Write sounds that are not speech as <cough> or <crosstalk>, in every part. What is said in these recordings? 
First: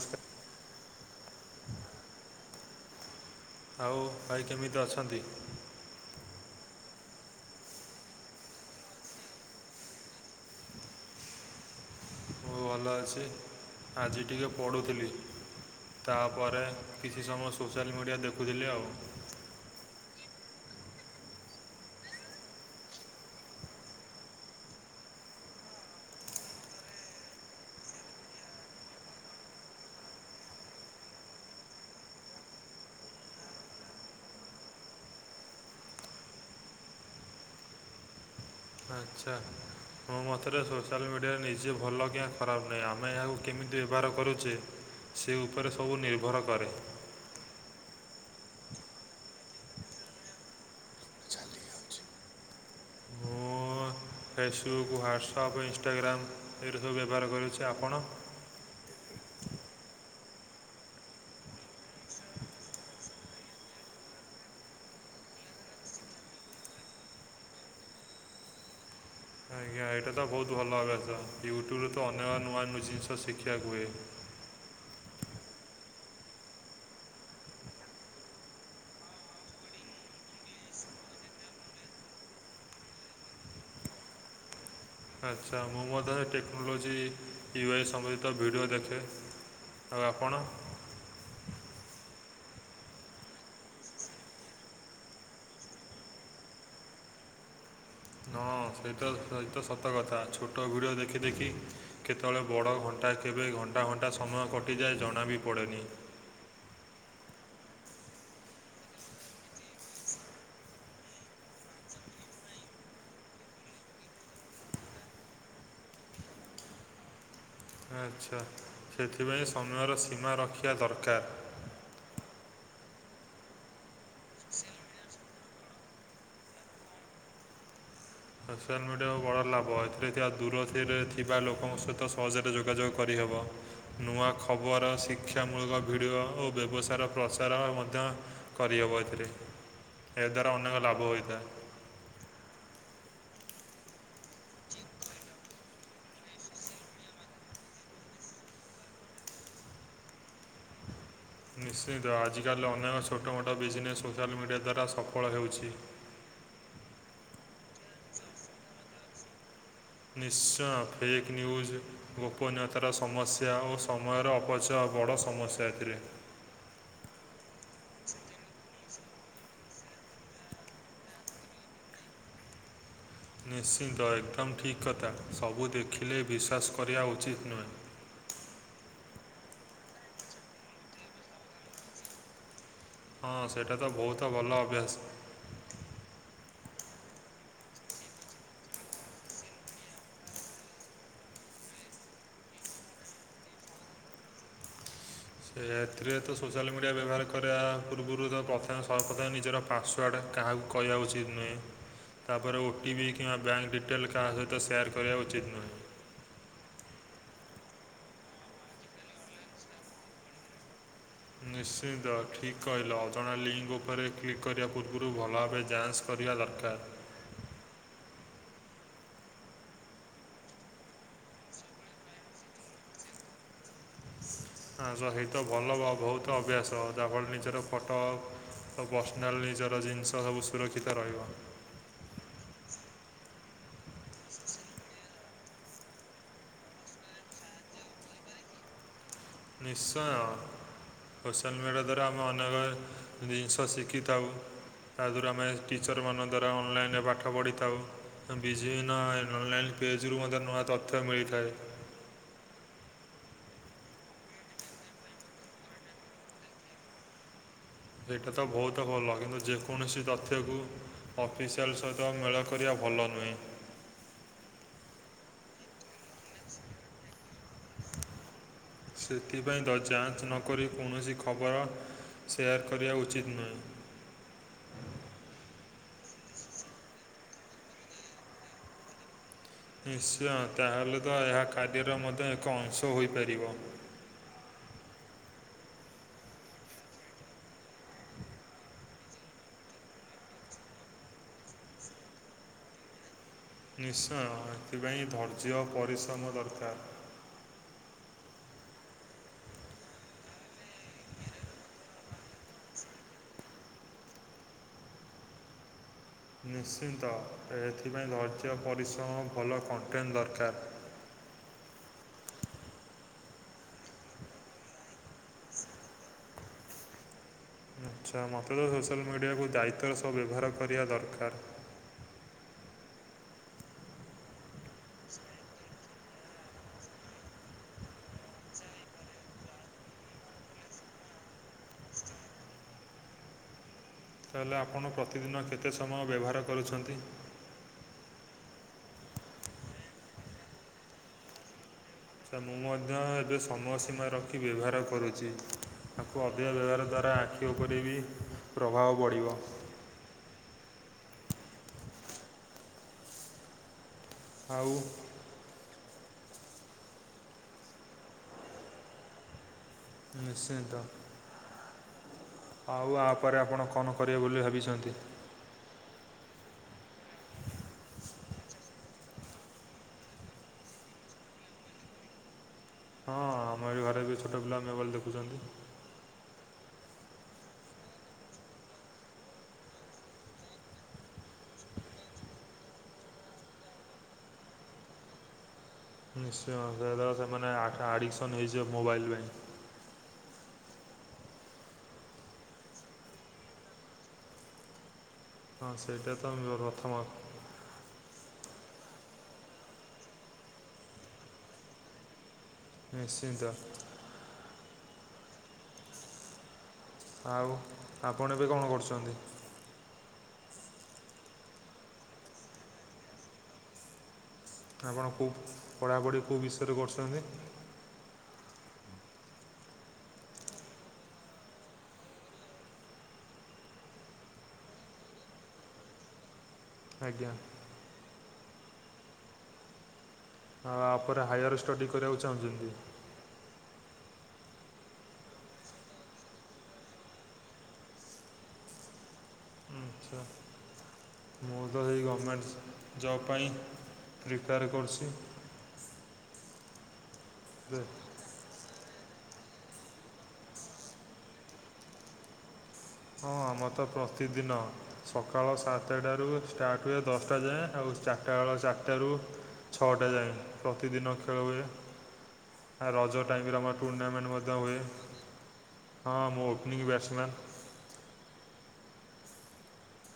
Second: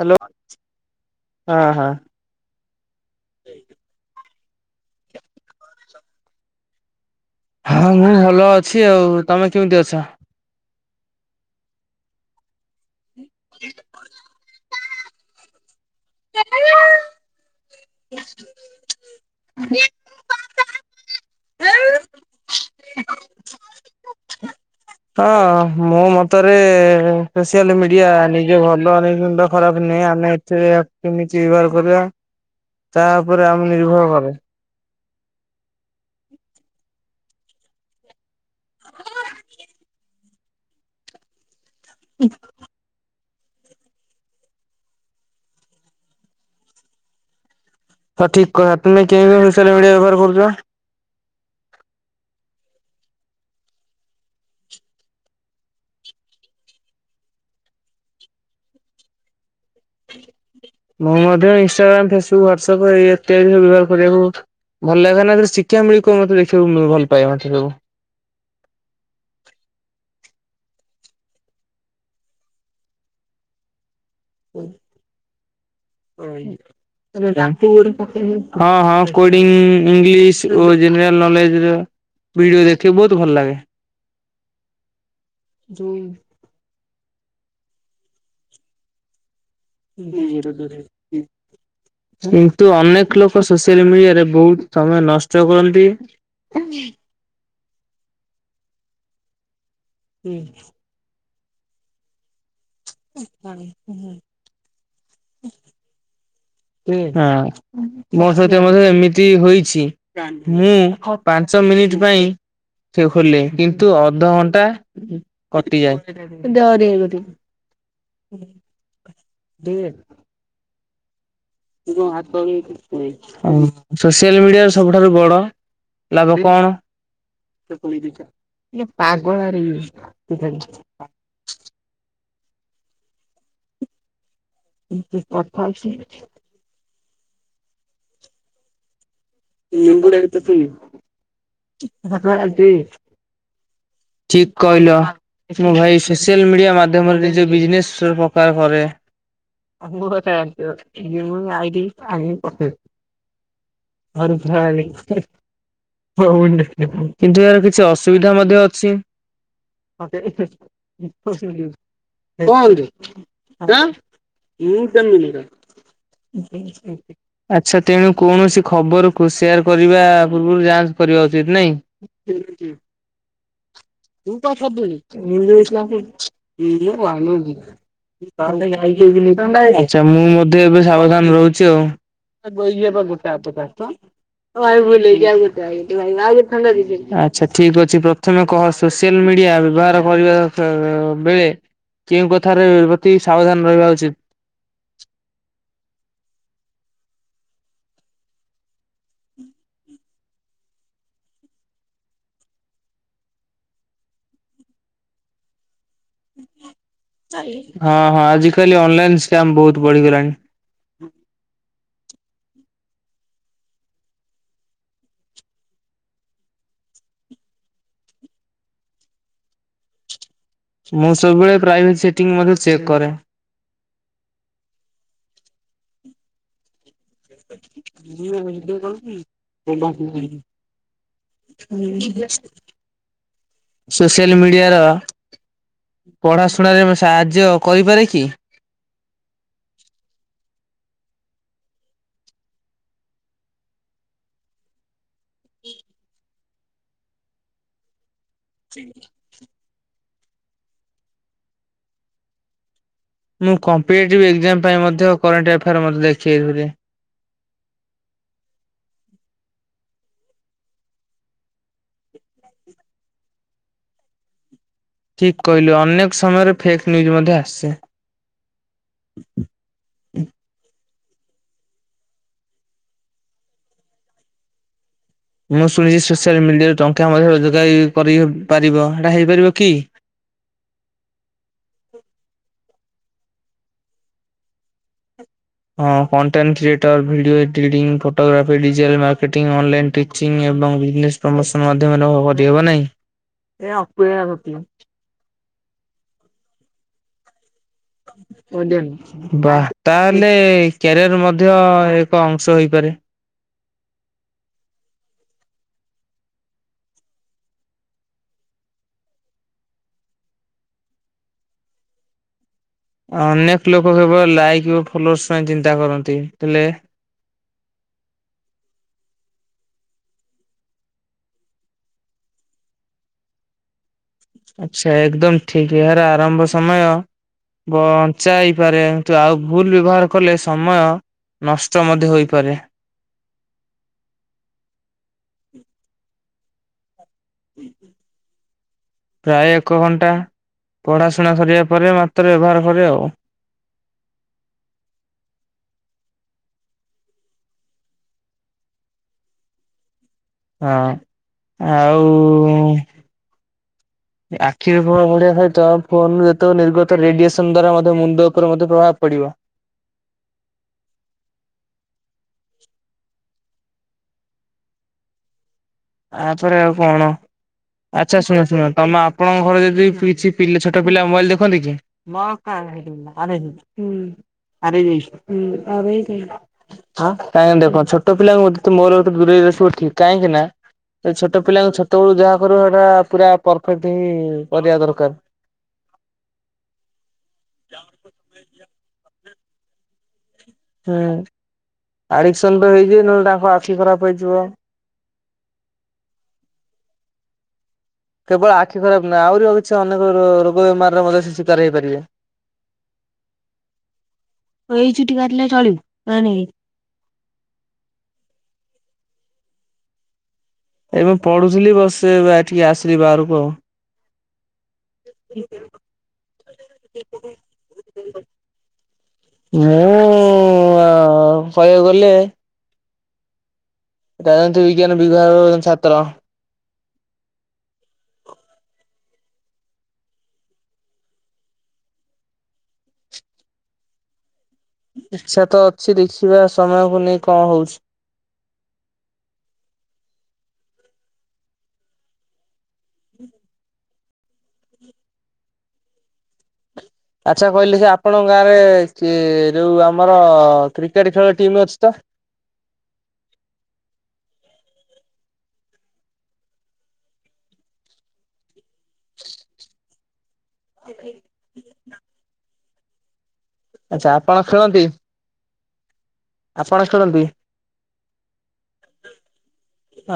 Hello ହଁ ହଁ। ଆଉ ଭାଇ କେମିତି ଅଛନ୍ତି? ହଁ ମୁଁ ଭଲ ଅଛି ଆଉ। ତମେ କେମିତି ଅଛ? ମୁଁ ଭଲ ଅଛି। ଆଜି ଟିକେ ପଢ଼ୁଥିଲି। ତାପରେ, କିଛି ସମୟ ସୋସିଆଲ ମିଡ଼ିଆ ଦେଖୁଥିଲି ଆଉ। ହଁ ମୋ ମତରେ ସୋସିଆଲ ମିଡିଆ ନିଜେ ଭଲ ଆଉ ମୁଣ୍ଡ ଖରାପ ଆମେ ଏଥିରେ ଆକୁ କେମିତି ବ୍ୟବହାର କରିବା। ତା ଉପରେ ଆମେ ନିର୍ଭର କରେ। ଆଚ୍ଛା ମୋ ମତରେ ସୋସିଆଲ୍ ମିଡ଼ିଆ ନିଜେ ଭଲ କି ଖରାପ ନାହିଁ। ଆମେ ଏହାକୁ କେମିତି ବ୍ୟବହାର କରୁଛେ, ସେ ଉପରେ ସବୁ ନିର୍ଭର କରେ। ହଁ ଠିକ କହ ତୁମେ କେମତି ସୋସିଆଲ ମିଡିଆ ବ୍ୟବହାର କରୁଚ? ମୁଁ ଫେସବୁକ୍, ହ୍ଵାଟ୍ସଆପ୍, ଇନଷ୍ଟାଗ୍ରାମ୍ ଏଇଟା ସବୁ ବ୍ୟବହାର କରୁଚି। ଆପଣ? <inaudible> ମୁଁ ମଧ୍ୟ ଇନଷ୍ଟାଗ୍ରାମ, ଫେସବୁକ୍, ହ୍ୱାଟସପ୍ ଇତ୍ୟାଦି ବ୍ୟବହାର କରିବାକୁ ଭଲ ଲାଗେ, ନାରେ ଶିକ୍ଷା ଭିତିକ ମତେ ଦେଖିବାକୁ ଭଲ ପାଏ ମତେ ସବୁ। ଆଜ୍ଞା। ଏଇଟା ତ ବହୁତ ଭଲ ଅଭ୍ୟାସ, ୟୁଟ୍ୟୁବରେ ତ ଅନେକ ନୂଆ ନୂଆ ଜିନିଷ ଶିଖିବାକୁ ହୁଏ। ହଁ ହଁ। ହଁ ହଁ କୋଡିଂ ଇଂଲିଶ ଓ ଜେନେରାଲ ନଲେଜ। ଭିଡିଓ ଦେଖିବ ବହୁତ ଭଲ ଲାଗେ। <inaudible> ଆଚ୍ଛା ମୁଁ ମଧ୍ୟରେ ଟେକ୍ନୋଲୋଜି, ୟୁ ଆଇ ସମ୍ବନ୍ଧିତ ଭିଡ଼ିଓ ଦେଖେ। ଆଉ ଆପଣ <unintelligible> କିନ୍ତୁ ଅନେକ ଲୋକ, ସୋସିଆଲ ମିଡିଆରେ ବହୁତ ସମୟ ନଷ୍ଟ କରନ୍ତି। ହୁଁ ହଁ, ସେ ତ ସେଇ ତ ସତ କଥା। ଛୋଟ ଭିଡିଓ ଦେଖି ଦେଖି କେତେବେଳେ ବଡ଼ ଘଣ୍ଟା, କେବେ ଘଣ୍ଟା ଘଣ୍ଟା ସମୟ କଟିଯାଏ, ଜଣା ବି ପଡ଼େନି। ହଁ ମୋ ସହିତ ମଧ୍ୟ ଏମିତି ହୋଇଛି। ମୁଁ ପାଞ୍ଚ ମିନିଟ୍ ପାଇଁ ସେ ଖୋିଲ କିନ୍ତୁ ଅଧଘଣ୍ଟା କଟିଯାଏ। ଆଚ୍ଛା! ସେଥିପାଇଁ, ସମୟର ସୀମା ରଖିବା ଦରକାର। ସୋସିଆଲ ମିଡିଆର ସବୁଠାରୁ ବଡ଼ ଲାଭ କଣ? ସୋସିଆଲ୍ ମିଡ଼ିଆକୁ ବଡ଼ ଲାଭ, ଏଥିରେ ଥିବା ଦୂରରେ ଥିବା ଲୋକଙ୍କ ସହିତ ଫଜରେ ଯୋଗାଯୋଗ କରିହେବ। ନୂଆ ଖବର, ଠିକ ଶିକ୍ଷାମୂଳକ କହିଲ। ଭିଡ଼ିଓ ଓ ବ୍ୟବସାୟ, ପ୍ରଚାର ମଧ୍ୟ କରିହବ ଏଥିରେ। ନିମ୍ବୁଡ଼ା ଗୀତ ଏହାଦ୍ୱାରା ଅନେକ ଲାଭ ହୋଇଥାଏ <unintelligible> <inaudible> ଠିକ କହିଲ ମୁଁ ଭାଇ ସୋସିଆଲ ମିଡିଆ ମାଧ୍ୟମରେ ନିଜ ବିଜନେସ ପ୍ରକାର କରେ। ବହୁ ଖନ୍ତି <unintelligible> ନିଶ୍ଚିନ୍ତ ଆଜି କାଲି ଅନେକ ଛୋଟ ମୋଟ ବିଜନେସ୍ ସୋସିଆଲ୍ ମର ମିଡ଼ିଆ ଦ୍ୱାରା ସଫଳ ହେଉଛି ହଉଣ୍ଡ <unintelligible> କିନ୍ତୁ ଏହାର କିଛି ଅସୁବିଧା ମଧ୍ୟ ଅଛି। ନିଶ୍ଚୟ ଫେକ୍ ନ୍ୟୁଜ୍ କୁହନ୍ତୁ। ଗୋପନୀୟତାର ସମସ୍ୟା ଓ ସମୟର ଅପଚୟ ଆଉ ବଡ଼ ସମସ୍ୟା ଏ ଥିରେ। ଆଛା ତେଣୁ କୌଣସି ଖବରକୁୁ ସେୟାର କରିବା ପୂର୍ବରୁ ଯାଞ୍ଚ କରିବା ଉଚିତ ନାଇଁ। ନିଶ୍ଚିନ୍ତ ଏକଦମ ଠିକ୍ କଥା ସବୁ ଦେଖିଲେ ବିଶ୍ୱାସ କରିବା ଉଚିତ ନୁହେଁ। ତାହେଲେ ଆଛା ମୁଁ ମଧ୍ୟ ଏବେ ସାବଧାନ ରହୁଛି ଆଉ। ପଗୁ ହଁ ସେଇଟା ତ ବହୁତ ଭଲ ଆ ଗ ଅଭ୍ୟାସ <unintelligible> ହ୍ୟାଲ ଦିଦି ଆଛା ଠିକ ଅଛି ପ୍ରଥମେ କହ ସୋସିଆଲ ମିଡିଆ ବ୍ୟବହାର କରିବା ବେଳେ କେଉଁ କଥାରେ ପ୍ରତି ସାବଧାନ ରହିବା ଉଚିତ୍? <inaudible> ସେ ଏଥିରେ ତ ସୋସିଆଲ ମିଡ଼ିଆ ବ୍ୟବହାର କରିବା ପୂର୍ବରୁ ତ ପ୍ରଥମେ ସର୍ବପ୍ରଥମେ ନିଜର ପାସ୍ୱାର୍ଡ଼ କାହାକୁ କହିବା ଉଚିତ୍ ନୁହେଁ। ତାପରେ ଓଟି ପି କିମ୍ବା ବ୍ୟାଙ୍କ ଡିଟେଲ୍ କାହା ସହିତ ସେୟାର କରିବା ଉଚିତ୍ ନୁହେଁ। ହଁ ହଁ ଆଜିିକାଲି ଅନଲାଇନସ୍ୟାମ ବହୁତ ବଢିଗଲାଣି। ନିଶ୍ଚନ୍ତ ଠିକ୍ କହିଲ ଅଜଣା ଲିଙ୍କ ଉପରେ କ୍ଲିକ୍ କରିବା ପୂର୍ବରୁ ଭଲ ଭାବେ ଯାଞ୍ଚ କରି କରିବା ଦରକାର। ମୁଁ ସବୁବେଳେ ପ୍ରାଇଭେଟ ସେଟିଂ ମଧ୍ୟ ଚେକ୍ କରେ। ତା ସହିତ ଭଲ ବା ବୋହୁତ ଅଭ୍ୟାସ ଆପଣ ନିଜର ଫଟ ପର୍ସନାଲ୍ ନିଜର ଜିନିଷ ସବୁ ସୁରକ୍ଷିତ ରହିବ। <unintelligible> <inaudible> ସୋସିଆଲ ମିଡିଆ ର ପଢାଶୁଣାରେ ମୁଁ ସାହାଯ୍ୟ କରିପାରେ କି? ନିଶ୍ଚୟ। ସୋସିଆଲ ମିଡ଼ିଆ ଦ୍ୱାରା ଆମେ ଅନେକ ଜିନିଷ ଶିଖିଥାଉ। ତାଦ୍ଵାରା ଆମେ ଟିଚରମାନଙ୍କ ଦ୍ୱାରା ଅନଲାଇରେ ପାଠ ପଢ଼ିଥାଉ। ବିଜୟୀନ ଏଣ୍ଡରଲାଇନ୍ ପେଜରୁୁ ମଧ୍ୟ ନୂଆ ତଥ୍ୟ ମିଳିଥାଏ। ମୁଁ କମ୍ପିଟେଟିଭ୍ ଏକ୍ଜାମ ପାଇଁ ମଧ୍ୟ କରେଣ୍ଟ ଏଫେୟାର୍ ମତେ ଦେଖେଇଥିଲେ। ସେଇଟା ତ ବହୁତ ଭଲ କିନ୍ତୁ ଯେକୌଣସି ତଥ୍ୟକୁ ଅଫିସିଆଲ ସହିତ <unintelligible> କରିବା ଭଲ ନୁହେଁ। ଠିକ୍ କହିଲେ ଅନେକ ସମୟରେ ଫେକ୍ ନ୍ୟୁଜ୍ ମଧ୍ୟ ଆସେ। ସେଥିପାଇଁ ତ ଯାଞ୍ଚ ନ କରି କୌଣସି ଖବର ସେୟାର କରିବା ଉଚିତ ନୁହେଁ। ମୁଁ ଶୁଣିଛି ସୋସିଆଲ ମିଡିଆରେ ଟଙ୍କା ମଧ୍ୟ ରୋଜଗାର ହେଇ କରିପାରିବ ହେଟା ହେଇପାରିବ କି? ନିଶ୍ଚୟ ତାହେଲେ ତ ଏହା ଖାଦ୍ୟର ମଧ୍ୟ ଏକ ଅଂଶ ହୋଇପାରିବ। ହଁ content creator video editing photography digital marketing online teaching ଏ ଏବଂ ବିଜନେଶ୍ ପ୍ରମୋସନ ମାଧ୍ୟମରେ ହବ ନାହିଁ <unintelligible> ନିଶ୍ଚୟ ଏଥିପାଇଁ ଧୈର୍ଯ୍ୟ ପରିଶ୍ରମ ଦରକାର। <inaudible> <unintelligible> ତାଏଲେ କ୍ୟାରିୟର ମଧ୍ୟ ଏକ ଅଂଶ ହୋଇପାରେ। <inaudible> ନିଶ୍ଚିନ୍ତ ଏଥିପାଇଁ ଧୈର୍ଯ୍ୟ ପରିଶ୍ରମ ଭଲ କଣ୍ଟେଣ୍ଟ ଦରକାର। <inaudible> ଅନେକ ଲୋକ କେବଳ ଲାଇକ୍ ଓ ଫଲୋର୍ସ ପାଇଁ ଚିନ୍ତା କରନ୍ତି ହେଲେ ଆଚ୍ଛା ମୋତେ ତ ସୋସିଆଲ ମିଡ଼ିଆକୁ ଦାୟିତ୍ୱର ସହ ବ୍ୟବହାର କରିବା ଦରକାର। <inaudible> ଆଚ୍ଛା ଏକଦମ ଠିକ୍ ଏହାର ଆରମ୍ଭ ସମୟ ବଞ୍ଚା ହେଇପାରେ କିନ୍ତୁ ଆଉ ଭୁଲ ବ୍ୟବହାର କଲେ ସମୟ ନଷ୍ଟ ମଧ୍ୟ ହୋଇପାରେ। <inaudible> ତାହେଲେ ଆପଣ ପ୍ରତିଦିନ କେତେ ସମୟ ବ୍ୟବହାର କରୁଛନ୍ତି? ପ୍ରାୟ ଏକ ଘଣ୍ଟା ପଢ଼ାଶୁଣା ସରିବା ପରେ ମାତ୍ର ତ ମୁଁ ବ୍ୟବହାର କରେ ମଧ୍ୟ ଆଉ। ଏବେ ସମୟ ସୀମା ରଖି ବ୍ୟବହାର କରୁଛି ଅଧିକ ବ୍ୟବହାର ଦ୍ୱାରା ଆଖି ଉପରେ ବି ପ୍ରଭାବ ପଡ଼ିବ। ହଁ ଆଉ ଆଉ ଆଖି <unintelligible> ଫୋନରୁ ଯେତେବେ ନିର୍ଗତ ରେଡିଏସନ ଦ୍ଵାରା ମଧ୍ୟ ମୁଣ୍ଡ ଉପରେ ମଧ୍ୟ ପ୍ରଭାବ ପଡ଼ିବ। ନିଶ୍ଚିତ। ଆଉ ଆ ପରେ ଆପଣ କଣ କରିବେ ବୋଲି ଭାବିଛନ୍ତି। ଆ ଛଡ଼ା ଆଉ କଣ। ଆଚ୍ଛା ଶୁଣ ଶୁଣ ତମେ ଆପଣଙ୍କ ଘରେ ଯଦି କିଛି ଛୋଟ ପିଲା ମୋବାଇଲ ଦେଖନ୍ତି କି। ଆରାଇ ହଁ ଆମରି ଦେଇଛ ଘରେ ବି ଛୋଟ ପିଲା ଅରାଇ ମୋବାଇଲ୍ ଦେଇଛୁ। ଦେଖୁଛନ୍ତି <unintelligible> ହଁ କାହିଁକିନା ଦେଖ ଛୋଟ ପିଲାଙ୍କୁ ଯେତେ <unintelligible> ମୋବାଇଲ୍ ଠାରୁ ଦୂରେଇ ରଖିବ ଠିକ କାହିଁକି ନା ଏ ଛୋଟ ପିଲାଙ୍କୁ ଛୋଟ ବେଳୁ ଯାହା କରିବ। ସେଟା ପୁରା ପରଫେକ୍ଟ ହିଁ କରିବା ଦରକାର। ନିଶ୍ଚୟ <unintelligible> ସେମାନେ ଆର୍ଟ-ଆଡିକସନ ହେଇଯିବ ମୋବାଇଲ ପାଇଁ। ହୁଁ ଆଡିକସନ ହେଇଯିବ ନହଲେ ତାଙ୍କ ଆଖି ଖରାପ ହେଇଥିବ। ହଁ ସେଇଟା ତର ରଥ ମା- କେବଳ ଆଖି ଖରାପ ନାହଁ ଆହୁରିଉ କିଛି ଅନେକ ରୋଗ ବେମାରରେ ମଧ୍ୟ ସେ ଶିକାର ହେଇପାରିବେ। ନିଶ୍ଚିନ୍ତ। ଏଇ ଚୁଟି କାଟିଲେ ଚଳିବୁ କ ନେଇ- ଆଉ ଆପଣ ଏବେ କଣ କରୁଛନ୍ତି? ଏବେ ପଢୁଥିଲି ବସ ଏଠିକି ଆସିଲି ବାହାରକୁ ଆଉ। ଆପଣ କଉ ପଢ଼ାପଢ଼ି କେଉଁ ବିଷୟରେ କରୁଛନ୍ତି? ମୁଁ ଆ କହିବାକୁ ଗଲେ- ରାଜନୀତି ବିଜ୍ଞାନ ବିଭାଗର ଛାତ୍ର। ଆଜ୍ଞା। ଆଉ ଆପରେ ହାୟାର ଷ୍ଟଡି କରିବାକୁ ଚାହୁଁଛନ୍ତି। ଇଛା ତ ଅଛି ଦେଖିବା ସମୟକୁ ନେଇ କଣ ହଉଛି। ହୁଁ। ଆଚ୍ଛା ମୁଁ ତ ସେଇ ଗଭର୍ଣ୍ଣମେଣ୍ଟ ଜବ୍ ପାଇଁ- ପ୍ରିପେଆର କରୁଛି। ଆଚ୍ଛା କହିଲେ ସେ ହଁ ଆପଣଙ୍କ ଗାଁ ରେ- କି ଯୋଉ ଆମର କ୍ରିକେଟ ଖେଳ ଟିମ୍ ଅଛି ତ। ହଁ ଆମର ତ ପ୍ରତିଦିନ ସକାଳ ସାତଟାରୁ ଷ୍ଟାର୍ଟ ହୁଏ ଦଶଟା ଯାଏଁ ଆଉ। ଚାରିଟା ବେଳ ଚାରିଟାରୁ ଛଅଟା ଯାଏ ପ୍ରତିଦିନ ଖେଳ ହୁଏ। ଆ ରଜ ଟାଇମରେ ଆମର ଆଚ୍ଛା ଟୁର୍ଣ୍ଣାମେଣ୍ଟ ଆପଣ ମଧ୍ୟ ହୁଏ। ଖେଳନ୍ତି ହଁ ମୁଁ ଓପନିଂ ବ୍ୟାଟ୍ସମ୍ୟାନ୍।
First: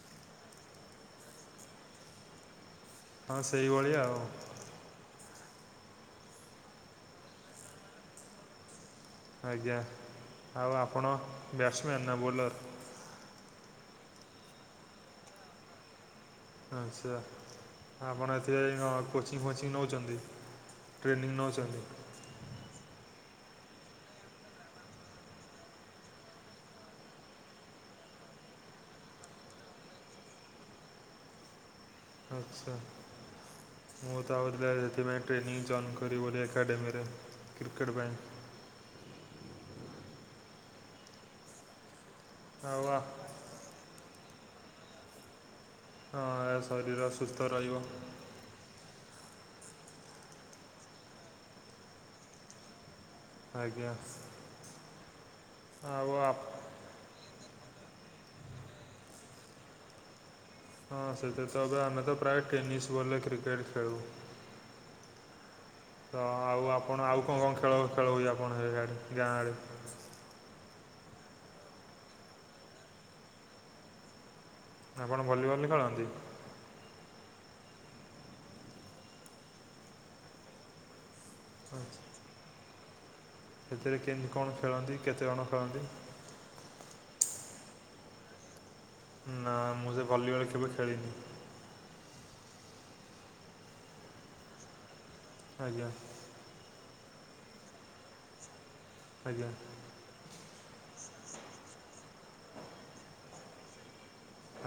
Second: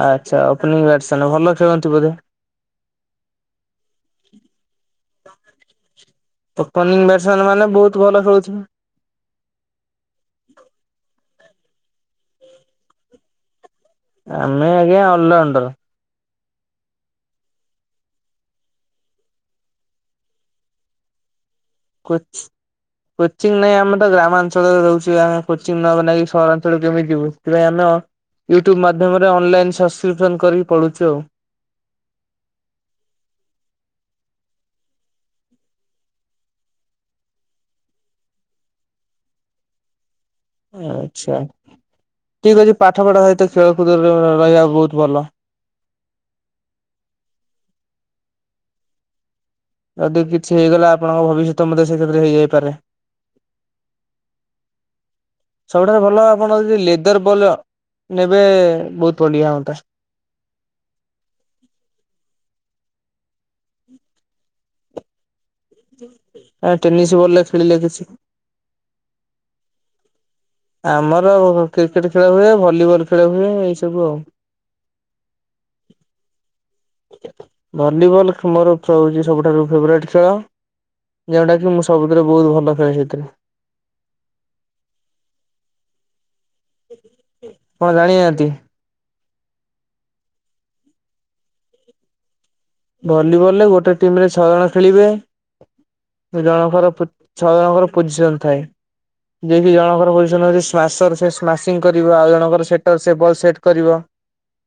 ଆଛା ଓପନିଂ ବ୍ୟାଟସ ମେନ୍ ଭଲ ଖେଳନ୍ତି ବୋଧେ? ହଁ ସେଇ ଭଳିଆ ଆଉ। ଓପନିଂ ବ୍ୟାଡ଼ଶମ୍ୟାନ ମାନେ ବହୁତ ଭଲ ଖେଳୁଥିବେ। ଆଜ୍ଞା ଆଉ ଆପଣ ବ୍ୟାଟ୍ସମ୍ୟାନ୍ ନା ବୋଲର? ଆମେ ଆଜ୍ଞା ଅଲ୍ରାଉଣ୍ଡର। ଆଚ୍ଛା ଆପଣ ଏଥିରେ ଯାଇଁକି କଣ କୋଚିଂ ଫୋଚିଂ ନେଉଚନ୍ତି? ଟ୍ରେନିଂ ନଉଚନ୍ତି? କୋଚି କୋଚିଂ ନାହିଁ ଆମେ ତ ଗ୍ରାମାଞ୍ଚଳରେ ରହୁଚୁ ଆମେ କୋଚିଂ ନବା ନାଗି ସହରାଞ୍ଚଳକୁ କେମିତି ଯିବୁ ସେଥିପାଇଁ ଆମେ ୟୁଟ୍ୟୁବ ମାଧ୍ୟମରେ ଅନଲାଇନ୍ ସବସ୍କ୍ରିପସନ୍ କରିକି ପଢୁଛୁ ଆଉ। ଆଚ୍ଛା। ମୁଁ ତ ଆହୁରି ସେଥିପାଇଁ ଟ୍ରେନିଂ ଯଏନ୍ କରି ବୋଲି ଏକାଡେମରେ କ୍ରିକେଟ ପାଇଁ। ଆଚ୍ଛା ଠିକ ଅଛି ଆଉ ପାଠ ପଢା ସହିତ ଖେଳକୁଦରେ ରହିବା ବହୁତ ଭଲ। ହଁ ଶରୀର ସୁସ୍ଥ ରହିବ। ଯଦି କିଛି ହେଇଗଲା ଆପଣଙ୍କ ଭବିଷ୍ୟତ ମଧ୍ୟ ସେ ଥିରେ ହେଇଯାଇପାରେ। ଆଜ୍ଞା ସବୁଠାରୁ ଆଉ ଭଲ ଆପ ଆପଣ ଯଡି ଲେଦର ବଲ ନେବେ ବହୁତ ବଢିଆ ହୁଅନ୍ତା। ହଁ ସେଥିରେ ଫେରେ ଖେଳୁ। ତ ଆଉ ଆପଣ ଟେନିସ ଆଉ କଣ ବଲରେ କଣ ଖେଳ ଖେଳିଲେ କିଛି ଖେଳ ହୁଏ ଆପଣ ସେ ଆଡେ ଗାଁ ଆଡେ? ଆମର କ୍ରିକେଟ ଖେଳ ହୁଏ ଭଲିବଲ ଖେଳ ହୁଏ ଏଇ ସବୁ ଆଉ। ଆପଣ ଭଲିବଲ୍ ଖେଳନ୍ତି ଭଲିବଲ ମୋର ହୋଉଛି ସବୁଠାରୁ ଫେବରାଇଟ୍ ଖେଳ ଯେଉଟା କି ମୁଁ ଆଚ୍ଛା ସବୁଥିରେ ବହୁତ ଭଲ ଖେଳେ ସେଥିରେ। ସେଥିରେ କେମିତି କଣ ଖେଳନ୍ତି କେତେ ଜଣ ଖେଳନ୍ତି? ଆପଣ ଜାଣିନାହାନ୍ତି? ନା ମୁଁ ସେ ଭଲିବଲ୍ କେବେ ଖେଳିନି। ଭଲିବଲ୍ ରେ ଗୋଟେ ଟିମ୍ ରେ ଛଅ ଜଣ ଖେଳିବେ। ଆଜ୍ଞା ରଫର ଫୁ ଛଅ ଜଣଙ୍କର ପୋଜିସନ୍ ଥାଏ। ଆଜ୍ଞା ଯିଏ କିି ଜଣଙ୍କର ପୋଜିସନ୍ ହଉଚି ସି ମାସର ସେ ସ୍ମାସିଙ୍ଗ କରିବ। ଆଉ ଜଣଙ୍କର ସେଟର ସେ ବଲ ସେଟ୍ କରିବ।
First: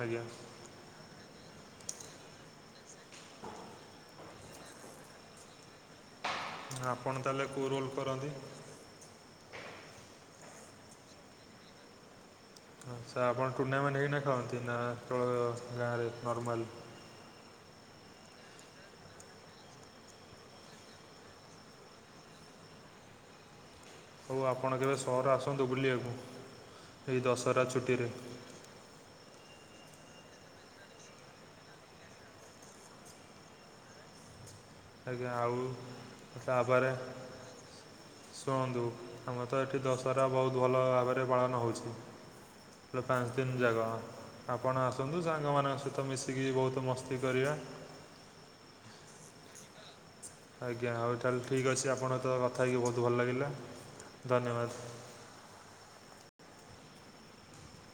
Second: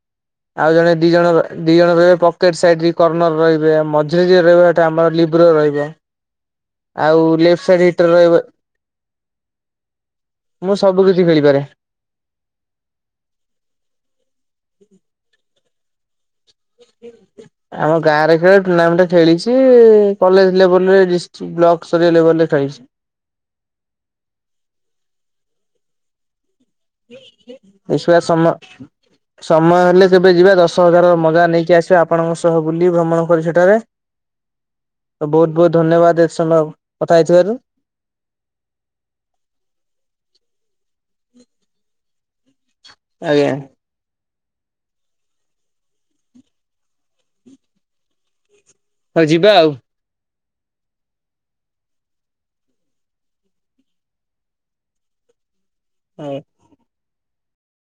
ଆଜ୍ଞା ଆଉ ଜଣେ ଦି ଜଣ ର-ଦି ଜଣ ରହିବେ ପକେଟ୍ ସାଇଡ୍। କର୍ଣ୍ଣର୍ ରହିବେ ମଝିରେ ଯିଏ ରହିବ ସେଟା ଆମର ଲିବ୍ ର ରହିବ। ଆପଣ ଆଉ ତାହେଲେ ଲେଫ୍ଟ କେଉଁ ସାଇଡ ରୋଲ୍ ହିଟ୍ ର କରନ୍ତି ରହିବ। ମୁଁ ସବୁ କିଛି ଖେଳିପାରେ। ଆଚ୍ଛା ଆପଣ ଟୁର୍ଣ୍ଣାମେଣ୍ଟ ହେଇନା ଖେଳନ୍ତି ନା କେବଳ ଗାଁରେ ନର୍ମାଲ? ଆମ ଗାଁରେ ଖେଳେ। ଟୁର୍ଣ୍ଣାମେଣ୍ଟ ଖେଳିଛି। କଲେଜ୍ ଲେବଲ୍ ରେ ଡିଷ୍ଟ୍ରିକ୍ ବ୍ଲକ ସ୍ତରୀୟ ଲେବଲ୍ ରେ। ଖେଳିଛି। ହଉ ଆପଣ କେବେ ସହର ଆସନ୍ତୁ ବୁଲିବାକୁ। ଏଇ ଦଶହରା ଛୁଟିରେ ଏସୁଆ ସମ ସମୟ ହେଲେ ଯେବେ ଯିବା ଦଶ ହଜାର ମଜା ନେଇକି ଆସିବା ଆପଣଙ୍କ ସହ ବୁଲି ଭ୍ରମଣ କରି ସେଠାରେ। ତ ଆଜ୍ଞା ବହୁତ ଆଉ ବହୁତ ଧନ୍ୟବାଦ ଏତ ସମୟ ତାପରେ କଥା ହେଇଥିବାରୁ। ଶୁଣନ୍ତୁ ଆମର ତ ଏଠି ଦଶହରା ବହୁତ ଭଲ ଭାବ ରେ ପାଳନ ହଉଛି ପୁରା ପାଞ୍ଚ ଆଜ୍ଞା ଦିନ ଯାଗ। ଆପଣ ଆସନ୍ତୁ ସାଙ୍ଗମାନଙ୍କ ସହିତ ମିଶିକି ବହୁତ ମସ୍ତି କରିବା। ହଁ ଯିବା ଆଉ। ଆଜ୍ଞା ହଉ ତାହେଲେ ଠିକ୍ ଅଛି ଆପଣ ତ କଥା ହେଇକି ବହୁତ ଭଲ ଲାଗିଲା। ଧନ୍ୟବାଦ। ହଉ।